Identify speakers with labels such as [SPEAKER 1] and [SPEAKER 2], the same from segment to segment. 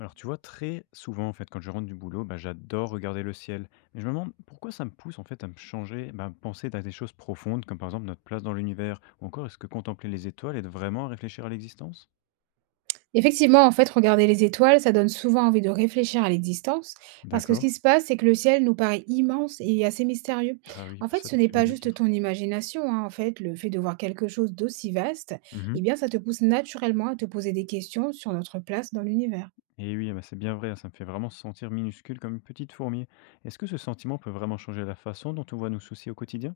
[SPEAKER 1] Alors tu vois, très souvent en fait, quand je rentre du boulot, bah, j'adore regarder le ciel. Mais je me demande pourquoi ça me pousse en fait à me changer, bah, à penser à des choses profondes, comme par exemple notre place dans l'univers, ou encore est-ce que contempler les étoiles aide vraiment à réfléchir à l'existence?
[SPEAKER 2] Effectivement, en fait, regarder les étoiles, ça donne souvent envie de réfléchir à l'existence, parce que ce
[SPEAKER 1] D'accord.
[SPEAKER 2] qui se passe, c'est que le ciel nous paraît immense et assez mystérieux.
[SPEAKER 1] Ah oui,
[SPEAKER 2] En
[SPEAKER 1] bah
[SPEAKER 2] fait,
[SPEAKER 1] ça
[SPEAKER 2] ce
[SPEAKER 1] tu
[SPEAKER 2] n'est
[SPEAKER 1] fais bien
[SPEAKER 2] pas
[SPEAKER 1] de le
[SPEAKER 2] juste
[SPEAKER 1] dire.
[SPEAKER 2] ton imagination, hein, en fait, le fait de voir quelque chose d'aussi vaste,
[SPEAKER 1] Mhm.
[SPEAKER 2] eh bien, ça te pousse naturellement à te poser des questions sur notre place dans l'univers.
[SPEAKER 1] Et oui, ah bah, c'est bien vrai, hein, ça me fait vraiment se sentir minuscule comme une petite fourmi. Est-ce que ce sentiment peut vraiment changer la façon dont on voit nos soucis au quotidien?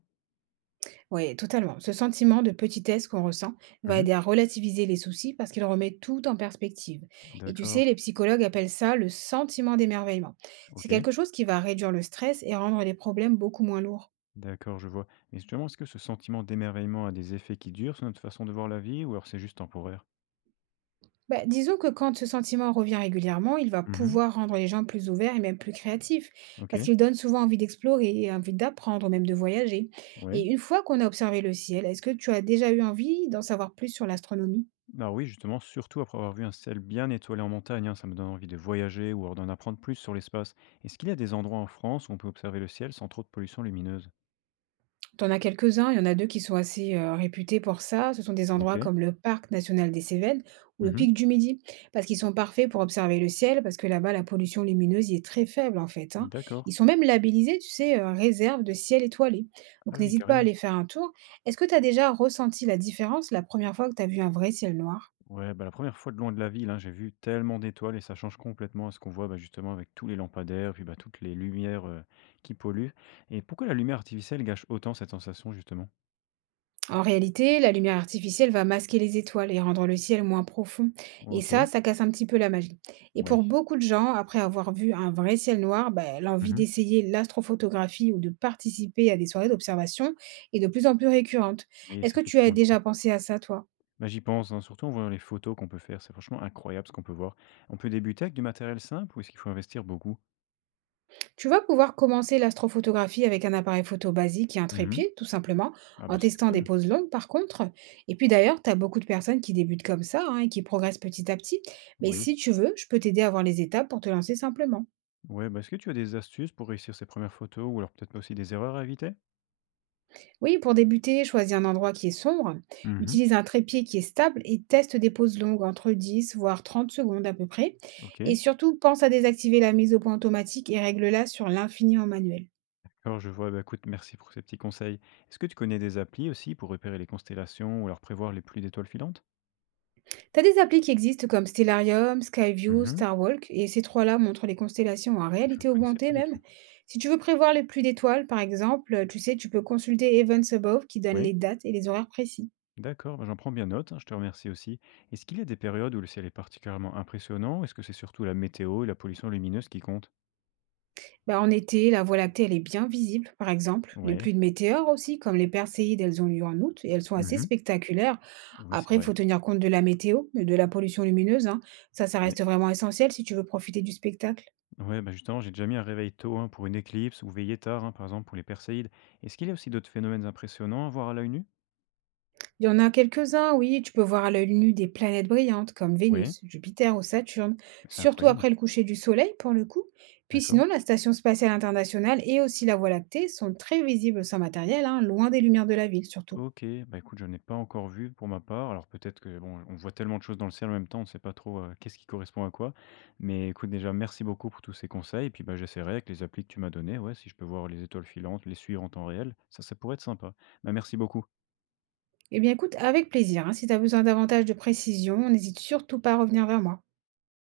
[SPEAKER 2] Oui, totalement. Ce sentiment de petitesse qu'on ressent va
[SPEAKER 1] Mhm.
[SPEAKER 2] aider à relativiser les soucis parce qu'il remet tout en perspective. Et tu
[SPEAKER 1] D'accord,
[SPEAKER 2] sais, les psychologues appellent ça le sentiment d'émerveillement. C'est
[SPEAKER 1] ok,
[SPEAKER 2] quelque chose qui va réduire le stress et rendre les problèmes beaucoup moins lourds.
[SPEAKER 1] d'accord, je vois. Mais justement, est-ce que ce sentiment d'émerveillement a des effets qui durent sur notre façon de voir la vie, ou alors c'est juste temporaire?
[SPEAKER 2] Bah, disons que quand ce sentiment revient régulièrement, il va
[SPEAKER 1] Mmh.
[SPEAKER 2] pouvoir rendre les gens plus ouverts et même plus créatifs, parce
[SPEAKER 1] OK,
[SPEAKER 2] qu'il donne souvent envie d'explorer, et envie d'apprendre, même de voyager. Et
[SPEAKER 1] ouais.
[SPEAKER 2] une fois qu'on a observé le ciel, est-ce que tu as déjà eu envie d'en savoir plus sur l'astronomie?
[SPEAKER 1] Alors oui, justement, surtout après avoir vu un ciel bien étoilé en montagne, hein, ça me donne envie de voyager ou alors d'en apprendre plus sur l'espace. Est-ce qu'il y a des endroits en France où on peut observer le ciel sans trop de pollution lumineuse?
[SPEAKER 2] T'en as quelques-uns, il y en a 2 qui sont assez, réputés pour ça. Ce sont des endroits
[SPEAKER 1] OK.
[SPEAKER 2] comme le parc national des Cévennes ou le
[SPEAKER 1] Mmh.
[SPEAKER 2] pic du Midi, parce qu'ils sont parfaits pour observer le ciel, parce que là-bas, la pollution lumineuse y est très faible, en fait, hein.
[SPEAKER 1] D'accord.
[SPEAKER 2] Ils sont même labellisés, tu sais, réserve de ciel étoilé.
[SPEAKER 1] Ah
[SPEAKER 2] Donc
[SPEAKER 1] oui,
[SPEAKER 2] n'hésite pas à
[SPEAKER 1] carrément.
[SPEAKER 2] aller faire un tour. Est-ce que tu as déjà ressenti la différence la première fois que tu as vu un vrai ciel noir?
[SPEAKER 1] Ouais, bah, la première fois de loin de la ville, hein, j'ai vu tellement d'étoiles et ça change complètement à ce qu'on voit, bah, justement avec tous les lampadaires puis, bah, toutes les lumières, qui polluent. Et pourquoi la lumière artificielle gâche autant cette sensation justement?
[SPEAKER 2] En réalité, la lumière artificielle va masquer les étoiles et rendre le ciel moins profond. Et ça,
[SPEAKER 1] OK.
[SPEAKER 2] ça casse un petit peu la magie. Et
[SPEAKER 1] Oui.
[SPEAKER 2] pour beaucoup de gens, après avoir vu un vrai ciel noir, ben, l'envie
[SPEAKER 1] Mmh.
[SPEAKER 2] d'essayer l'astrophotographie ou de participer à des soirées d'observation est de plus en plus récurrente.
[SPEAKER 1] Oui,
[SPEAKER 2] Est-ce
[SPEAKER 1] c'est
[SPEAKER 2] que tu as
[SPEAKER 1] effectivement le
[SPEAKER 2] déjà
[SPEAKER 1] cas.
[SPEAKER 2] pensé à ça, toi?
[SPEAKER 1] Bah, j'y pense, hein, surtout en voyant les photos qu'on peut faire, c'est franchement incroyable ce qu'on peut voir. On peut débuter avec du matériel simple ou est-ce qu'il faut investir beaucoup?
[SPEAKER 2] Tu vas pouvoir commencer l'astrophotographie avec un appareil photo basique et un
[SPEAKER 1] Mhm.
[SPEAKER 2] trépied, tout simplement,
[SPEAKER 1] Ah
[SPEAKER 2] en
[SPEAKER 1] bah c'est
[SPEAKER 2] testant des
[SPEAKER 1] cool.
[SPEAKER 2] poses longues par contre. Et puis d'ailleurs, tu as beaucoup de personnes qui débutent comme ça hein, et qui progressent petit à petit. Mais
[SPEAKER 1] Oui.
[SPEAKER 2] si tu veux, je peux t'aider à voir les étapes pour te lancer simplement.
[SPEAKER 1] Ouais, bah est-ce que tu as des astuces pour réussir ces premières photos ou alors peut-être pas aussi des erreurs à éviter?
[SPEAKER 2] Oui, pour débuter, choisis un endroit qui est sombre,
[SPEAKER 1] Mhm.
[SPEAKER 2] utilise un trépied qui est stable et teste des poses longues entre 10 voire 30 secondes à peu près. Et
[SPEAKER 1] Ok.
[SPEAKER 2] surtout, pense à désactiver la mise au point automatique et règle-la sur l'infini en manuel.
[SPEAKER 1] Alors je vois, bah écoute, merci pour ces petits conseils. Est-ce que tu connais des applis aussi pour repérer les constellations ou alors prévoir les pluies d'étoiles filantes?
[SPEAKER 2] T'as des applis qui existent comme Stellarium, Skyview,
[SPEAKER 1] Mhm.
[SPEAKER 2] Starwalk, et ces trois-là montrent les constellations en
[SPEAKER 1] Je
[SPEAKER 2] réalité
[SPEAKER 1] connaissais pas
[SPEAKER 2] augmentée
[SPEAKER 1] du tout.
[SPEAKER 2] même. Si tu veux prévoir les pluies d'étoiles, par exemple, tu sais, tu peux consulter Events Above qui donne
[SPEAKER 1] Oui.
[SPEAKER 2] les dates et les horaires précis.
[SPEAKER 1] D'accord, bah, j'en prends bien note, hein, je te remercie aussi. Est-ce qu'il y a des périodes où le ciel est particulièrement impressionnant ou est-ce que c'est surtout la météo et la pollution lumineuse qui comptent?
[SPEAKER 2] Bah, en été, la Voie lactée, elle est bien visible, par exemple. Les
[SPEAKER 1] Ouais.
[SPEAKER 2] pluies de météores aussi, comme les Perséides, elles ont lieu en août et elles sont assez
[SPEAKER 1] Mhm.
[SPEAKER 2] spectaculaires.
[SPEAKER 1] Oui, c'est
[SPEAKER 2] Après, il
[SPEAKER 1] vrai.
[SPEAKER 2] faut tenir compte de la météo, de la pollution lumineuse, hein. Ça
[SPEAKER 1] Ouais.
[SPEAKER 2] reste vraiment essentiel si tu veux profiter du spectacle.
[SPEAKER 1] Ouais, bah justement, j'ai déjà mis un réveil tôt hein, pour une éclipse ou veillé tard, hein, par exemple pour les Perséides. Est-ce qu'il y a aussi d'autres phénomènes impressionnants à voir à l'œil nu?
[SPEAKER 2] Il y en a quelques-uns, oui, tu peux voir à l'œil nu des planètes brillantes comme
[SPEAKER 1] Oui,
[SPEAKER 2] Vénus, Jupiter ou Saturne,
[SPEAKER 1] mais c'est
[SPEAKER 2] surtout
[SPEAKER 1] incroyable.
[SPEAKER 2] après le coucher du Soleil pour le coup. Puis
[SPEAKER 1] D'accord.
[SPEAKER 2] sinon, la Station spatiale internationale et aussi la Voie lactée sont très visibles sans matériel, hein, loin des lumières de la ville surtout.
[SPEAKER 1] OK, bah, écoute, je n'ai pas encore vu pour ma part. Alors peut-être que bon, on voit tellement de choses dans le ciel en même temps, on ne sait pas trop, qu'est-ce qui correspond à quoi. Mais écoute, déjà merci beaucoup pour tous ces conseils, et puis, bah, j'essaierai avec les applis que tu m'as données, ouais, si je peux voir les étoiles filantes, les suivre en temps réel, ça pourrait être sympa. Bah, merci beaucoup.
[SPEAKER 2] Eh bien écoute, avec plaisir, hein, si tu as besoin davantage de précision, n'hésite surtout pas à revenir vers moi.